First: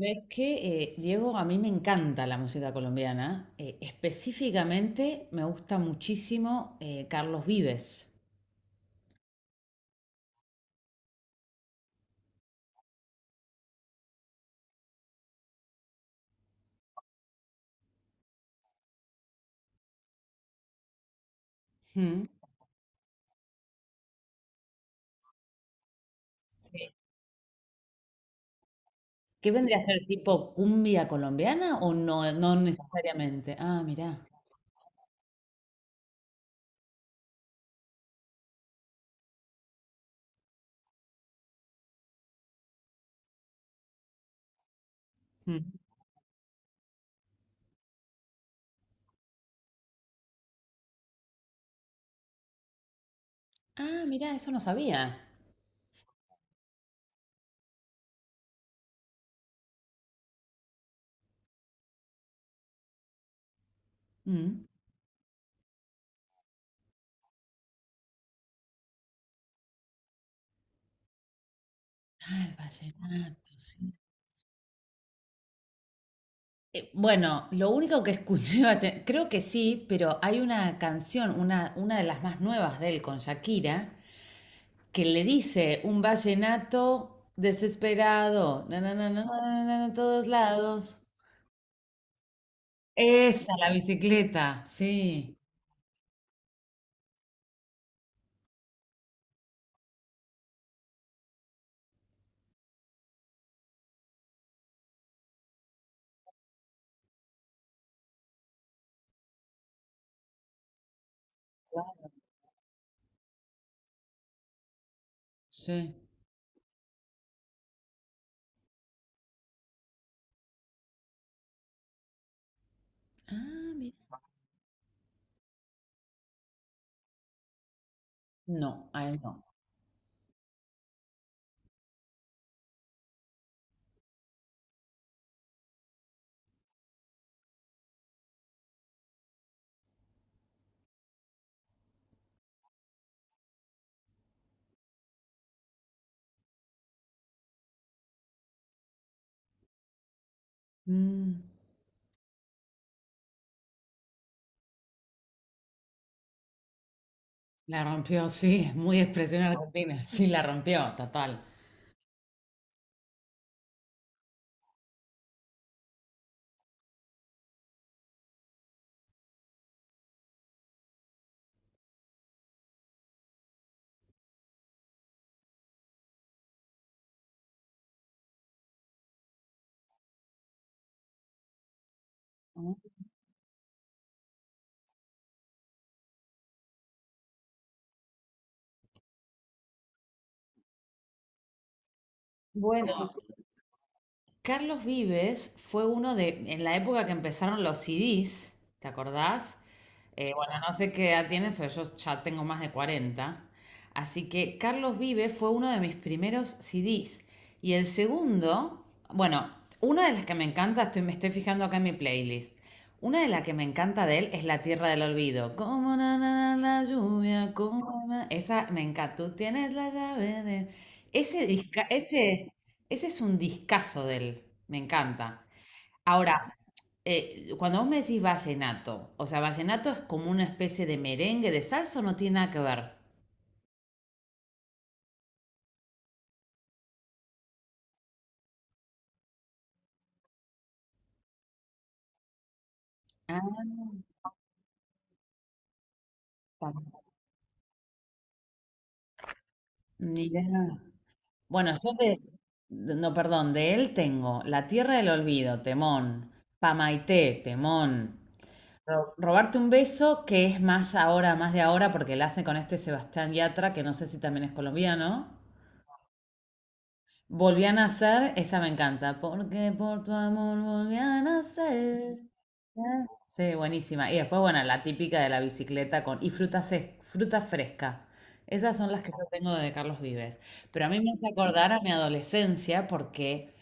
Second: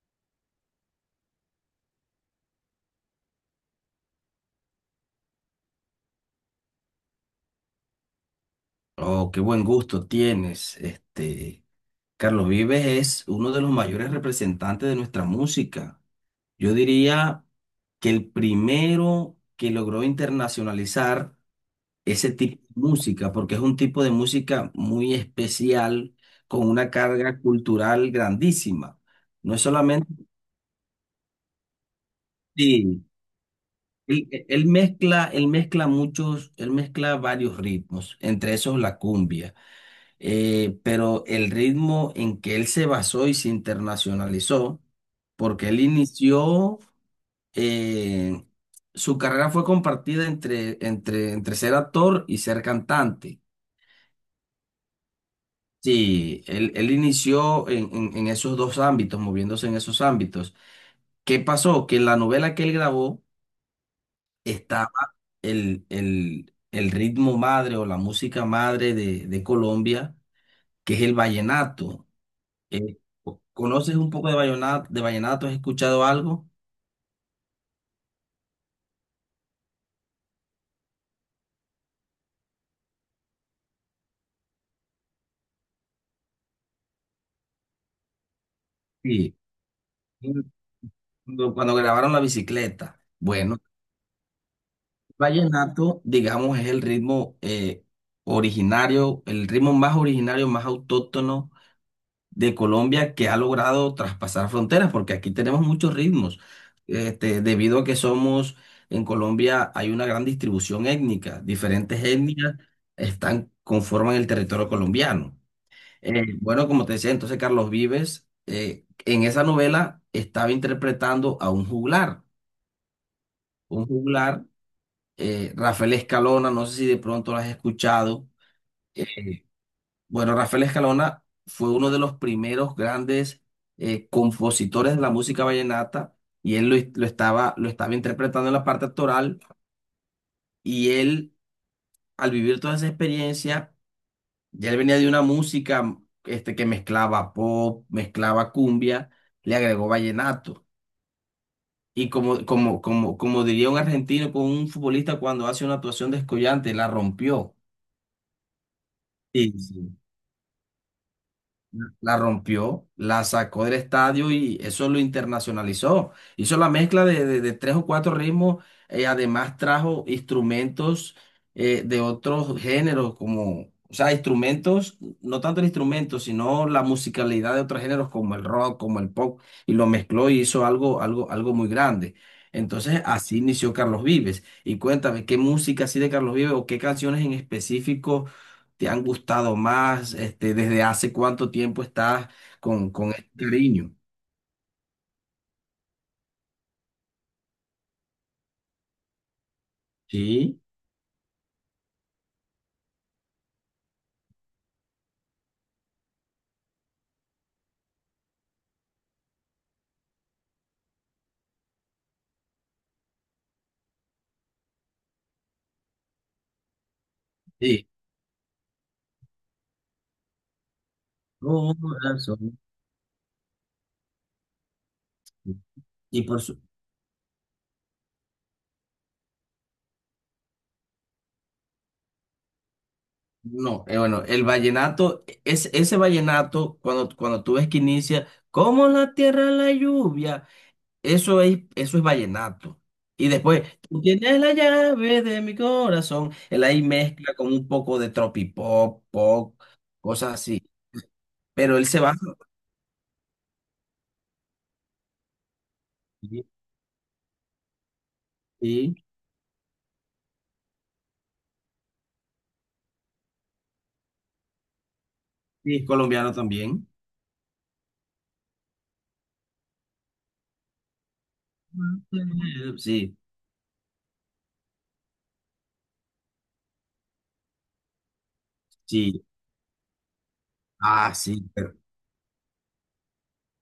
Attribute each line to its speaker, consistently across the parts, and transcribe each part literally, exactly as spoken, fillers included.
Speaker 1: Ves que, eh, Diego, a mí me encanta la música colombiana. Eh, específicamente me gusta muchísimo eh, Carlos Vives.
Speaker 2: Oh, qué buen gusto tienes. Este, Carlos Vives es uno de los mayores representantes de nuestra música. Yo diría que el primero que logró internacionalizar
Speaker 1: Mm.
Speaker 2: ese tipo de música, porque es un tipo de música muy especial, con una
Speaker 1: Sí.
Speaker 2: carga cultural grandísima.
Speaker 1: ¿Qué
Speaker 2: No es
Speaker 1: vendría a ser
Speaker 2: solamente,
Speaker 1: tipo cumbia colombiana o no, eh, no
Speaker 2: sí,
Speaker 1: necesariamente? Ah, mirá.
Speaker 2: él, él mezcla, él mezcla muchos, él mezcla varios ritmos, entre esos la cumbia. Eh, pero el ritmo en que él se basó y se internacionalizó,
Speaker 1: Mm.
Speaker 2: porque él inició, eh, su carrera fue compartida entre, entre, entre ser actor y ser cantante.
Speaker 1: Ah, mirá, eso no sabía.
Speaker 2: Sí, él, él inició en, en, en esos dos ámbitos, moviéndose en esos ámbitos. ¿Qué pasó? Que en la novela que él grabó
Speaker 1: Mm.
Speaker 2: estaba el, el, el ritmo madre o la música madre de, de Colombia, que es el vallenato.
Speaker 1: Ah, el
Speaker 2: Eh,
Speaker 1: vallenato, sí.
Speaker 2: ¿Conoces un poco de vallenato, de vallenato? ¿Has escuchado algo?
Speaker 1: Eh, bueno, lo único que escuché, valle- creo que sí, pero hay una canción, una, una de las más nuevas de él con Shakira, que le dice un vallenato desesperado, na, na, na, na,
Speaker 2: Sí.
Speaker 1: na, na, na, na, todos lados.
Speaker 2: Cuando, cuando grabaron la bicicleta.
Speaker 1: Esa,
Speaker 2: Bueno,
Speaker 1: la bicicleta,
Speaker 2: el
Speaker 1: sí,
Speaker 2: vallenato, digamos, es el ritmo eh, originario, el ritmo más originario, más autóctono de Colombia que ha logrado traspasar fronteras, porque aquí tenemos muchos ritmos. Este, debido a que somos, en Colombia hay una gran distribución étnica, diferentes etnias están, conforman el territorio colombiano.
Speaker 1: sí.
Speaker 2: Eh, bueno, como te decía, entonces Carlos Vives eh, en esa novela estaba interpretando a un juglar,
Speaker 1: Ah,
Speaker 2: un
Speaker 1: mira.
Speaker 2: juglar, eh, Rafael Escalona, no sé si de pronto lo has escuchado.
Speaker 1: No, a él no.
Speaker 2: Eh, bueno, Rafael Escalona fue uno de los primeros grandes eh, compositores de la música vallenata y él lo, lo estaba, lo estaba interpretando en la parte actoral y él, al vivir toda esa experiencia, ya él venía de una música este, que mezclaba pop, mezclaba cumbia, le agregó vallenato.
Speaker 1: Mm,
Speaker 2: Y como, como, como, como diría un argentino con un futbolista cuando hace una actuación descollante, la rompió.
Speaker 1: la rompió, sí, es muy expresión
Speaker 2: Sí, sí.
Speaker 1: argentina, sí, la rompió, total.
Speaker 2: La rompió, la sacó del estadio y eso lo internacionalizó. Hizo la mezcla de, de- de tres o cuatro ritmos, eh, además trajo instrumentos eh, de otros géneros, como, o sea, instrumentos, no tanto el instrumento, sino la musicalidad de otros géneros como el rock, como el pop, y lo mezcló y hizo algo, algo, algo muy grande. Entonces, así inició Carlos Vives. Y cuéntame, ¿qué música así de Carlos Vives o qué canciones en específico te han gustado más? Este, ¿desde hace cuánto tiempo estás con, con
Speaker 1: Bueno,
Speaker 2: este cariño?
Speaker 1: Carlos Vives fue uno de, en la época que empezaron los C D s, ¿te acordás? Eh, bueno,
Speaker 2: Sí,
Speaker 1: no sé qué edad tienes, pero yo ya tengo más de cuarenta. Así que Carlos Vive fue uno de mis primeros C D s. Y el segundo, bueno, una de las que me encanta, estoy, me estoy fijando acá en mi playlist. Una de las que me encanta de él es La Tierra del Olvido. Como na, na, na, la lluvia,
Speaker 2: sí.
Speaker 1: como na- Esa me encanta. Tú tienes la llave de... Ese
Speaker 2: No,
Speaker 1: disca, ese,
Speaker 2: razón.
Speaker 1: ese es un discazo de él. Me encanta.
Speaker 2: Y por
Speaker 1: Ahora,
Speaker 2: su...
Speaker 1: eh, cuando vos me decís vallenato, o sea, vallenato es como una especie de merengue de salsa o no tiene nada que ver.
Speaker 2: No, eh, bueno, el vallenato, es, ese vallenato, cuando, cuando tú ves que inicia, como la tierra la lluvia, eso es, eso es vallenato. Y
Speaker 1: Ah,
Speaker 2: después, tú tienes la llave de mi corazón, él
Speaker 1: pa-
Speaker 2: ahí mezcla con un poco de tropipop, pop, cosas
Speaker 1: mirá.
Speaker 2: así. Pero
Speaker 1: Bueno,
Speaker 2: él
Speaker 1: yo
Speaker 2: se va...
Speaker 1: de, no, perdón, de él tengo La Tierra del Olvido, temón,
Speaker 2: Sí,
Speaker 1: Pamaité, temón,
Speaker 2: sí,
Speaker 1: Ro- Robarte un beso, que es más ahora, más de ahora, porque la hace con este Sebastián Yatra, que no sé si también es colombiano.
Speaker 2: sí, es colombiano también.
Speaker 1: Volví a nacer, esa me encanta. Porque por tu amor volví a nacer.
Speaker 2: Mm,
Speaker 1: Ah,
Speaker 2: sí,
Speaker 1: sí, buenísima. Y después, bueno, la típica de la bicicleta con... Y fruta, se- fruta fresca. Esas son las que yo
Speaker 2: sí.
Speaker 1: tengo de Carlos Vives. Pero a mí me
Speaker 2: Ah,
Speaker 1: hace
Speaker 2: sí,
Speaker 1: acordar
Speaker 2: pero...
Speaker 1: a mi adolescencia porque,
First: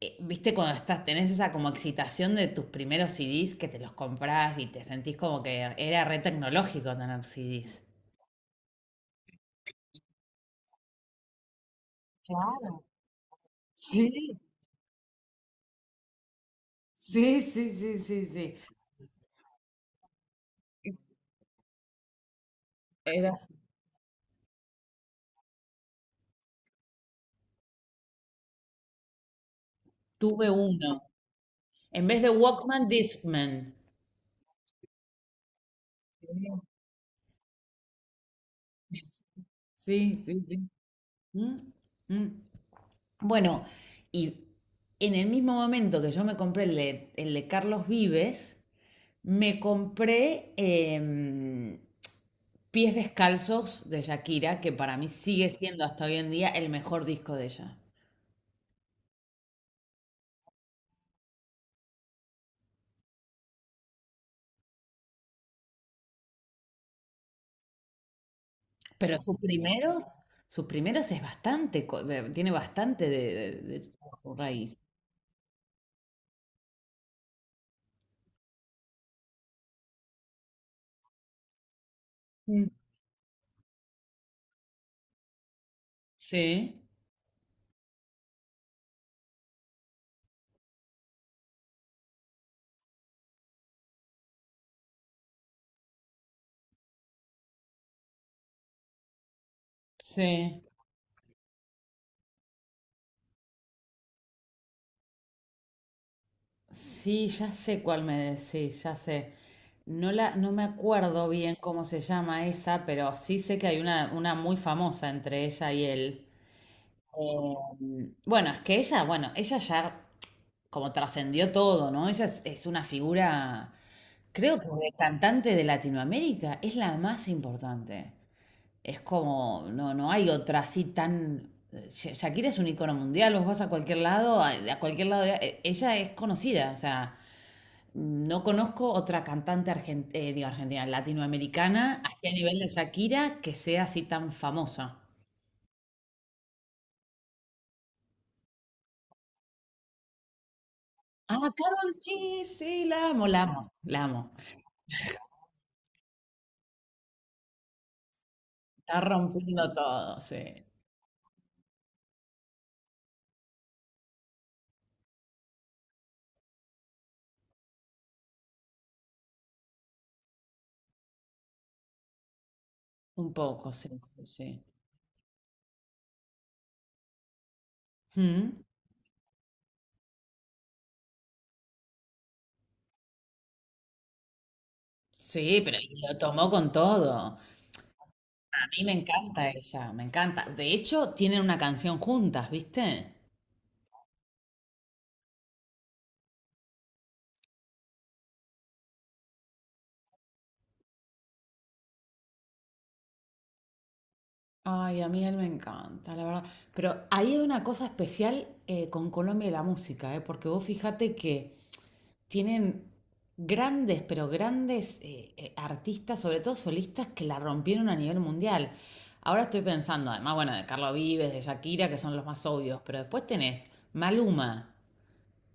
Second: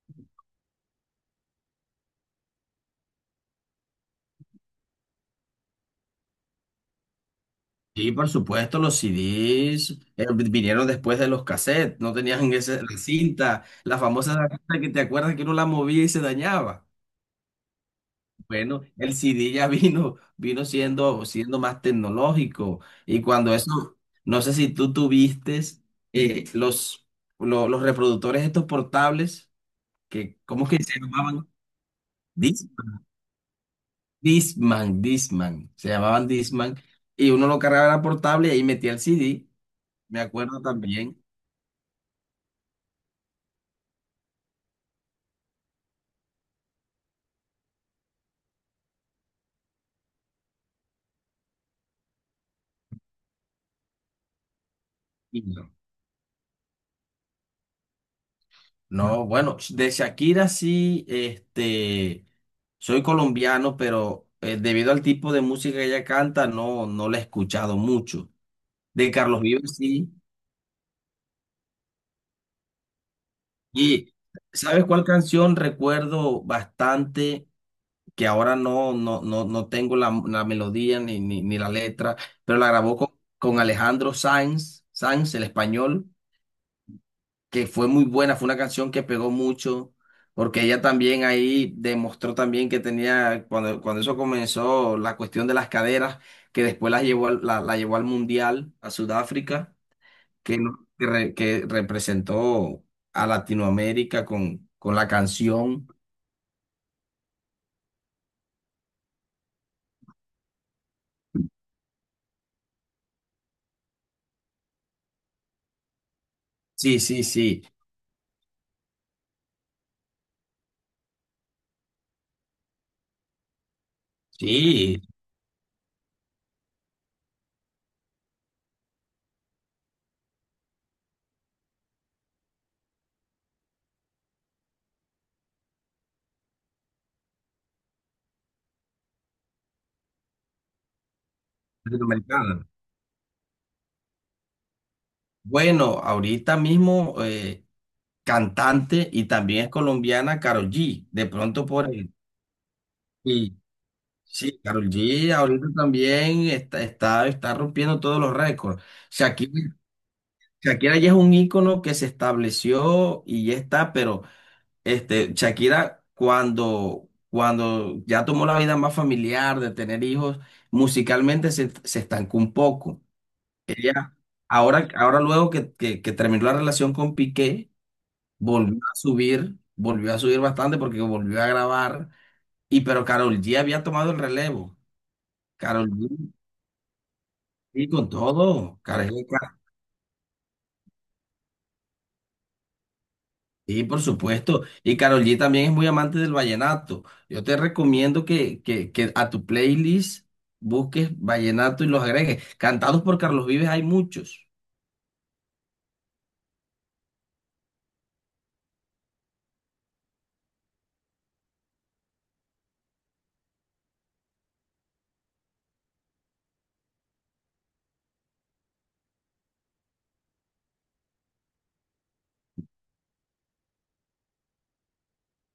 Speaker 1: eh, viste, cuando estás, tenés esa como excitación de tus primeros C D s que te los comprás y te sentís como que era re tecnológico tener C D s.
Speaker 2: Sí, por supuesto, los C Ds eh, vinieron después de los cassettes, no tenían
Speaker 1: Claro.
Speaker 2: ese, la cinta, la famosa
Speaker 1: Sí,
Speaker 2: cinta que te acuerdas que uno la movía y se dañaba.
Speaker 1: sí, sí, sí, sí, sí.
Speaker 2: Bueno, el C D ya vino, vino siendo, siendo más tecnológico. Y
Speaker 1: Era así.
Speaker 2: cuando eso, no sé si tú tuviste eh, los, lo- los reproductores estos portables, que,
Speaker 1: Tuve
Speaker 2: ¿cómo es que se
Speaker 1: uno.
Speaker 2: llamaban?
Speaker 1: En vez de Walkman, Discman.
Speaker 2: Discman, Discman, se llamaban Discman, y uno lo cargaba en la portable y ahí metía el C D,
Speaker 1: Sí,
Speaker 2: me
Speaker 1: sí,
Speaker 2: acuerdo
Speaker 1: sí.
Speaker 2: también.
Speaker 1: ¿Mm? ¿Mm? Bueno, y en el mismo momento que yo me compré el de, el de Carlos Vives, me compré em, Pies Descalzos de Shakira, que para mí
Speaker 2: Y
Speaker 1: sigue
Speaker 2: no,
Speaker 1: siendo hasta hoy en día el mejor disco de ella.
Speaker 2: no, bueno, de Shakira sí, este, soy colombiano, pero eh, debido al tipo de música que ella canta, no, no la he escuchado mucho. De
Speaker 1: Pero sus
Speaker 2: Carlos Vives
Speaker 1: primeros,
Speaker 2: sí,
Speaker 1: sus primeros es bastante, co- de- tiene bastante de, de- de
Speaker 2: y
Speaker 1: su raíz.
Speaker 2: ¿sabes cuál canción recuerdo bastante? Que ahora no, no, no, no tengo la, la melodía ni, ni, ni la letra, pero
Speaker 1: Mm.
Speaker 2: la grabó con, con Alejandro Sanz, Sanz, el español,
Speaker 1: Sí,
Speaker 2: que fue muy buena, fue una canción que pegó mucho, porque ella también ahí demostró también que tenía, cuando, cuando eso comenzó, la cuestión de las caderas, que después las llevó al- la, la llevó al Mundial, a Sudáfrica, que,
Speaker 1: sí.
Speaker 2: no- que, re- que representó a Latinoamérica con, con la canción.
Speaker 1: Sí, ya sé cuál me decís, ya sé. No la, no me acuerdo bien cómo se llama esa, pero sí sé que hay una, una muy famosa entre ella y él.
Speaker 2: Sí, sí,
Speaker 1: Eh,
Speaker 2: sí,
Speaker 1: bueno, es que ella, bueno, ella ya como trascendió todo, ¿no? Ella es, es una figura, creo que de
Speaker 2: sí,
Speaker 1: cantante de Latinoamérica es la más importante. Es como, no, no hay otra así tan... Sha- Shakira es un icono mundial, vos vas a cualquier lado, a, a cualquier lado, eh, ella es conocida, o sea, no conozco otra cantante argen- eh, digo, argentina, latinoamericana, así a
Speaker 2: latinoamericana.
Speaker 1: nivel de Shakira, que sea así tan famosa.
Speaker 2: Bueno, ahorita mismo eh, cantante y también es colombiana Karol G. De
Speaker 1: Ah,
Speaker 2: pronto por
Speaker 1: Carol,
Speaker 2: el...
Speaker 1: G, sí, la amo, la
Speaker 2: Sí,
Speaker 1: amo, la amo.
Speaker 2: sí, Karol G ahorita también está, está, está rompiendo todos los récords.
Speaker 1: Está
Speaker 2: Shakira,
Speaker 1: rompiendo todo, sí.
Speaker 2: Shakira ya es un ícono que se estableció y ya está, pero este, Shakira cuando, cuando ya tomó la vida más familiar de tener hijos, musicalmente se, se estancó un poco.
Speaker 1: Un poco, sí,
Speaker 2: Ella,
Speaker 1: sí, sí.
Speaker 2: ahora, ahora luego que, que que terminó la relación con Piqué,
Speaker 1: Mm,
Speaker 2: volvió a subir, volvió a subir bastante porque volvió a grabar. Y pero Karol G había tomado el relevo.
Speaker 1: sí, pero
Speaker 2: Karol
Speaker 1: y lo
Speaker 2: G,
Speaker 1: tomó con todo.
Speaker 2: sí, con
Speaker 1: A
Speaker 2: todo.
Speaker 1: mí me
Speaker 2: Karol G,
Speaker 1: encanta
Speaker 2: ca-
Speaker 1: ella, me encanta. De hecho, tienen una canción juntas, ¿viste?
Speaker 2: sí, por supuesto. Y Karol G también es muy amante del vallenato. Yo te recomiendo que, que, que a tu playlist busques vallenato y los agregues. Cantados por Carlos Vives hay muchos.
Speaker 1: Ay, a mí él me encanta, la verdad. Pero ahí hay una cosa especial eh, con Colombia y la música, ¿eh? Porque vos fíjate que tienen grandes, pero grandes eh, eh, artistas, sobre todo solistas, que la rompieron a nivel mundial. Ahora estoy pensando, además, bueno, de Carlos Vives, de Shakira, que son los más obvios, pero después tenés Maluma,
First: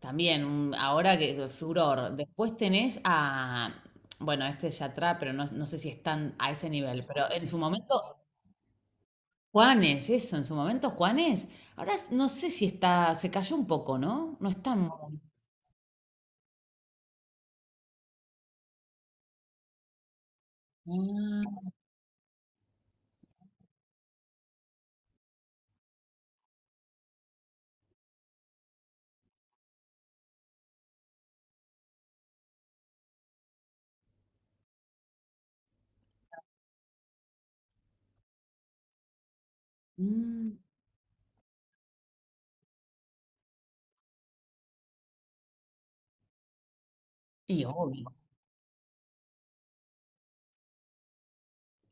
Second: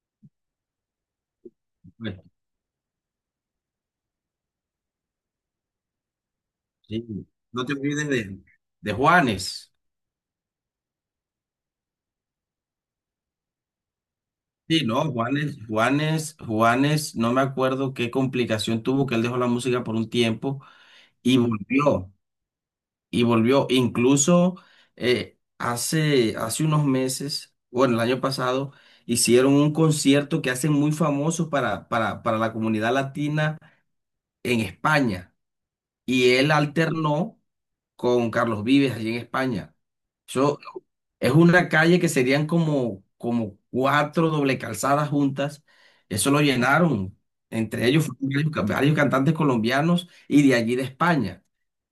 Speaker 1: también, un- ahora que, que furor.
Speaker 2: Bueno,
Speaker 1: Después tenés a, bueno, este es Yatra, pero no, no sé si están a ese nivel,
Speaker 2: sí.
Speaker 1: pero en su
Speaker 2: No te olvides
Speaker 1: momento,
Speaker 2: de, de Juanes.
Speaker 1: Juanes, eso, en su momento Juanes, ahora no sé si está, se cayó un poco, ¿no? No está
Speaker 2: Sí, no,
Speaker 1: muy...
Speaker 2: Juanes, Juanes, Juanes, no me acuerdo qué complicación tuvo que él dejó la música por un tiempo, y
Speaker 1: Ah,
Speaker 2: volvió, y volvió. Incluso eh, hace, hace unos meses, bueno, el año pasado, hicieron un concierto que hacen muy famoso para, para, para la comunidad latina en España. Y él alternó con Carlos Vives allí en España.
Speaker 1: mm,
Speaker 2: Eso es una calle que serían como, como cuatro doble calzadas juntas. Eso lo llenaron.
Speaker 1: y
Speaker 2: Entre ellos
Speaker 1: obvio,
Speaker 2: fueron varios, ca- varios cantantes colombianos y de allí de España.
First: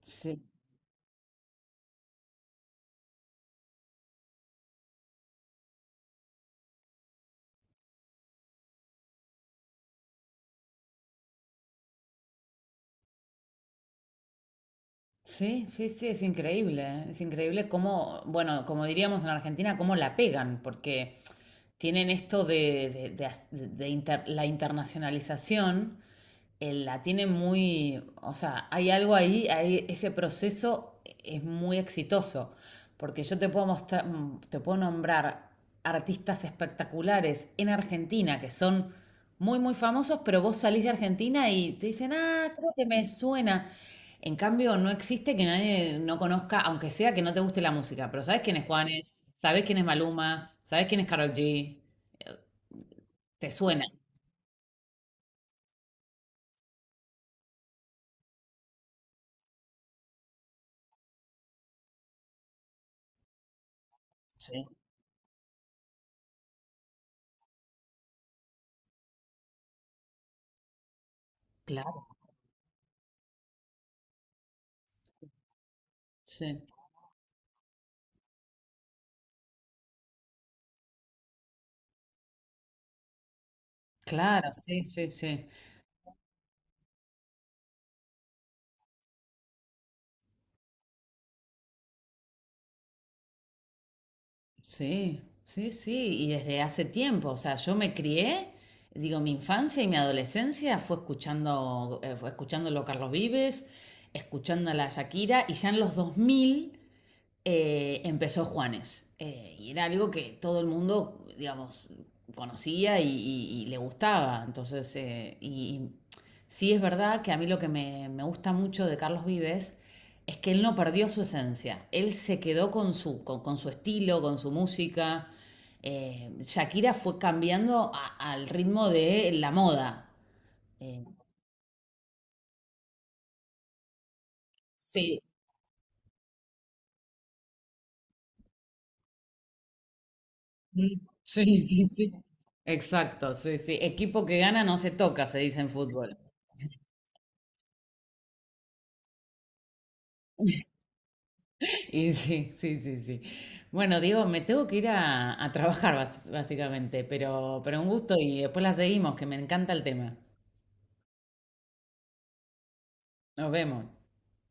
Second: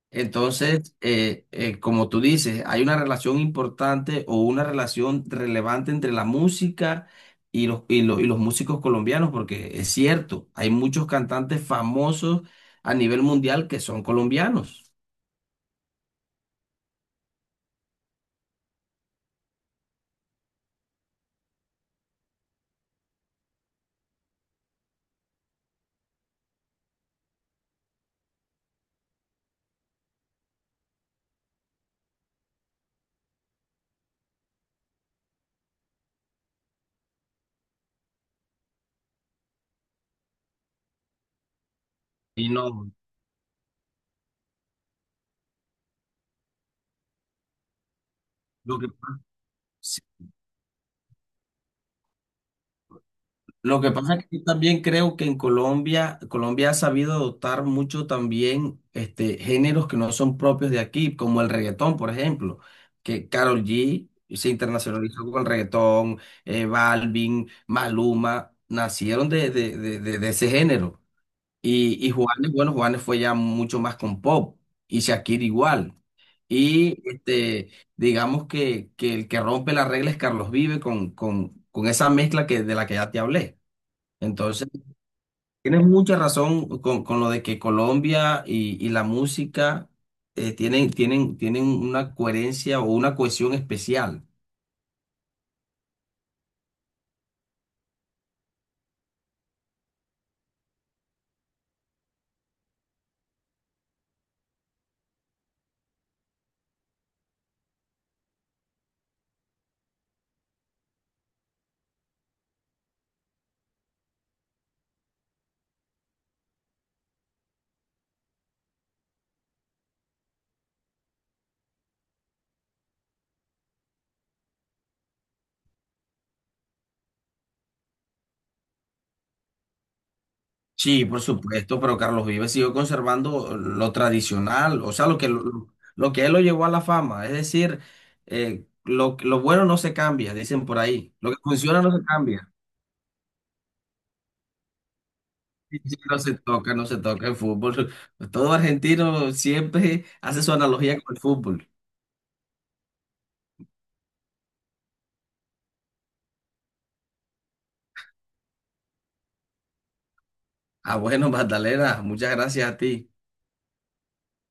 Speaker 1: sí.
Speaker 2: Entonces, eh, eh, como tú dices, hay una relación importante o una relación relevante entre la música y los, y lo- y los músicos colombianos, porque es cierto, hay muchos cantantes famosos a nivel mundial que son colombianos.
Speaker 1: Sí, sí, sí, es increíble, ¿eh? Es increíble cómo, bueno, como diríamos en Argentina, cómo la pegan, porque tienen esto de, de- de as- de inter- la internacionalización, él la tiene muy, o sea, hay algo ahí, ahí- ese proceso es muy exitoso, porque yo te puedo mostrar, mm, te puedo nombrar artistas espectaculares en Argentina que son muy, muy famosos, pero vos salís de Argentina y te dicen,
Speaker 2: Y
Speaker 1: ah, creo que
Speaker 2: no,
Speaker 1: me suena. En cambio, no existe que nadie no conozca, aunque sea que no te guste la música, pero sabes quién es
Speaker 2: lo que...
Speaker 1: Juanes, sabes quién es Maluma, sabes quién es Karol G, te
Speaker 2: Lo
Speaker 1: suena.
Speaker 2: que pasa es que yo también creo que en Colombia, Colombia ha sabido adoptar mucho también este, géneros que no son propios de aquí, como el reggaetón, por ejemplo, que Karol G se
Speaker 1: Sí,
Speaker 2: internacionalizó con el reggaetón, eh, Balvin, Maluma, nacieron de, de, de, de- de ese género. Y,
Speaker 1: claro.
Speaker 2: y Juanes, bueno, Juanes fue ya mucho más con pop, y Shakira igual.
Speaker 1: Sí.
Speaker 2: Y este, digamos que, que el que rompe las reglas es Carlos Vive con, con, con esa mezcla que, de la que ya te hablé.
Speaker 1: Claro,
Speaker 2: Entonces,
Speaker 1: sí, sí, sí.
Speaker 2: tienes mucha razón con, con lo de que Colombia y, y la música eh, tienen, tienen, tienen una coherencia o una cohesión especial.
Speaker 1: Sí, sí, sí, y desde hace tiempo, o sea, yo me crié, digo, mi infancia y mi adolescencia fue escuchando, eh, fue escuchándolo a Carlos Vives, escuchando a la Shakira, y ya en los dos mil eh, empezó Juanes. Eh, y era algo que todo el mundo, digamos, conocía y, y- y le gustaba. Entonces, eh, y, y sí es verdad que a mí lo que me, me gusta mucho de Carlos Vives es que él no perdió su esencia. Él se quedó con su, con, con su estilo, con su música. Eh, Shakira fue cambiando a- al ritmo de la moda. Eh,
Speaker 2: Sí, por supuesto, pero Carlos Vives siguió conservando lo tradicional, o sea, lo
Speaker 1: sí,
Speaker 2: que, lo, lo que él lo llevó a la fama. Es decir, eh, lo, lo bueno no se cambia, dicen por
Speaker 1: mm,
Speaker 2: ahí. Lo que
Speaker 1: sí,
Speaker 2: funciona
Speaker 1: sí,
Speaker 2: no se
Speaker 1: sí.
Speaker 2: cambia.
Speaker 1: Exacto, sí, sí. Equipo que gana no se toca, se dice en
Speaker 2: Sí, sí,
Speaker 1: fútbol.
Speaker 2: no se toca, no se toca el fútbol. Todo argentino siempre hace su analogía con el fútbol.
Speaker 1: Y sí, sí, sí, sí. Bueno, Diego, me tengo que ir a, a trabajar bas- básicamente, pero, pero un gusto y después la seguimos, que me encanta el tema.
Speaker 2: Ah, bueno, Magdalena, muchas gracias a ti.
Speaker 1: Nos vemos.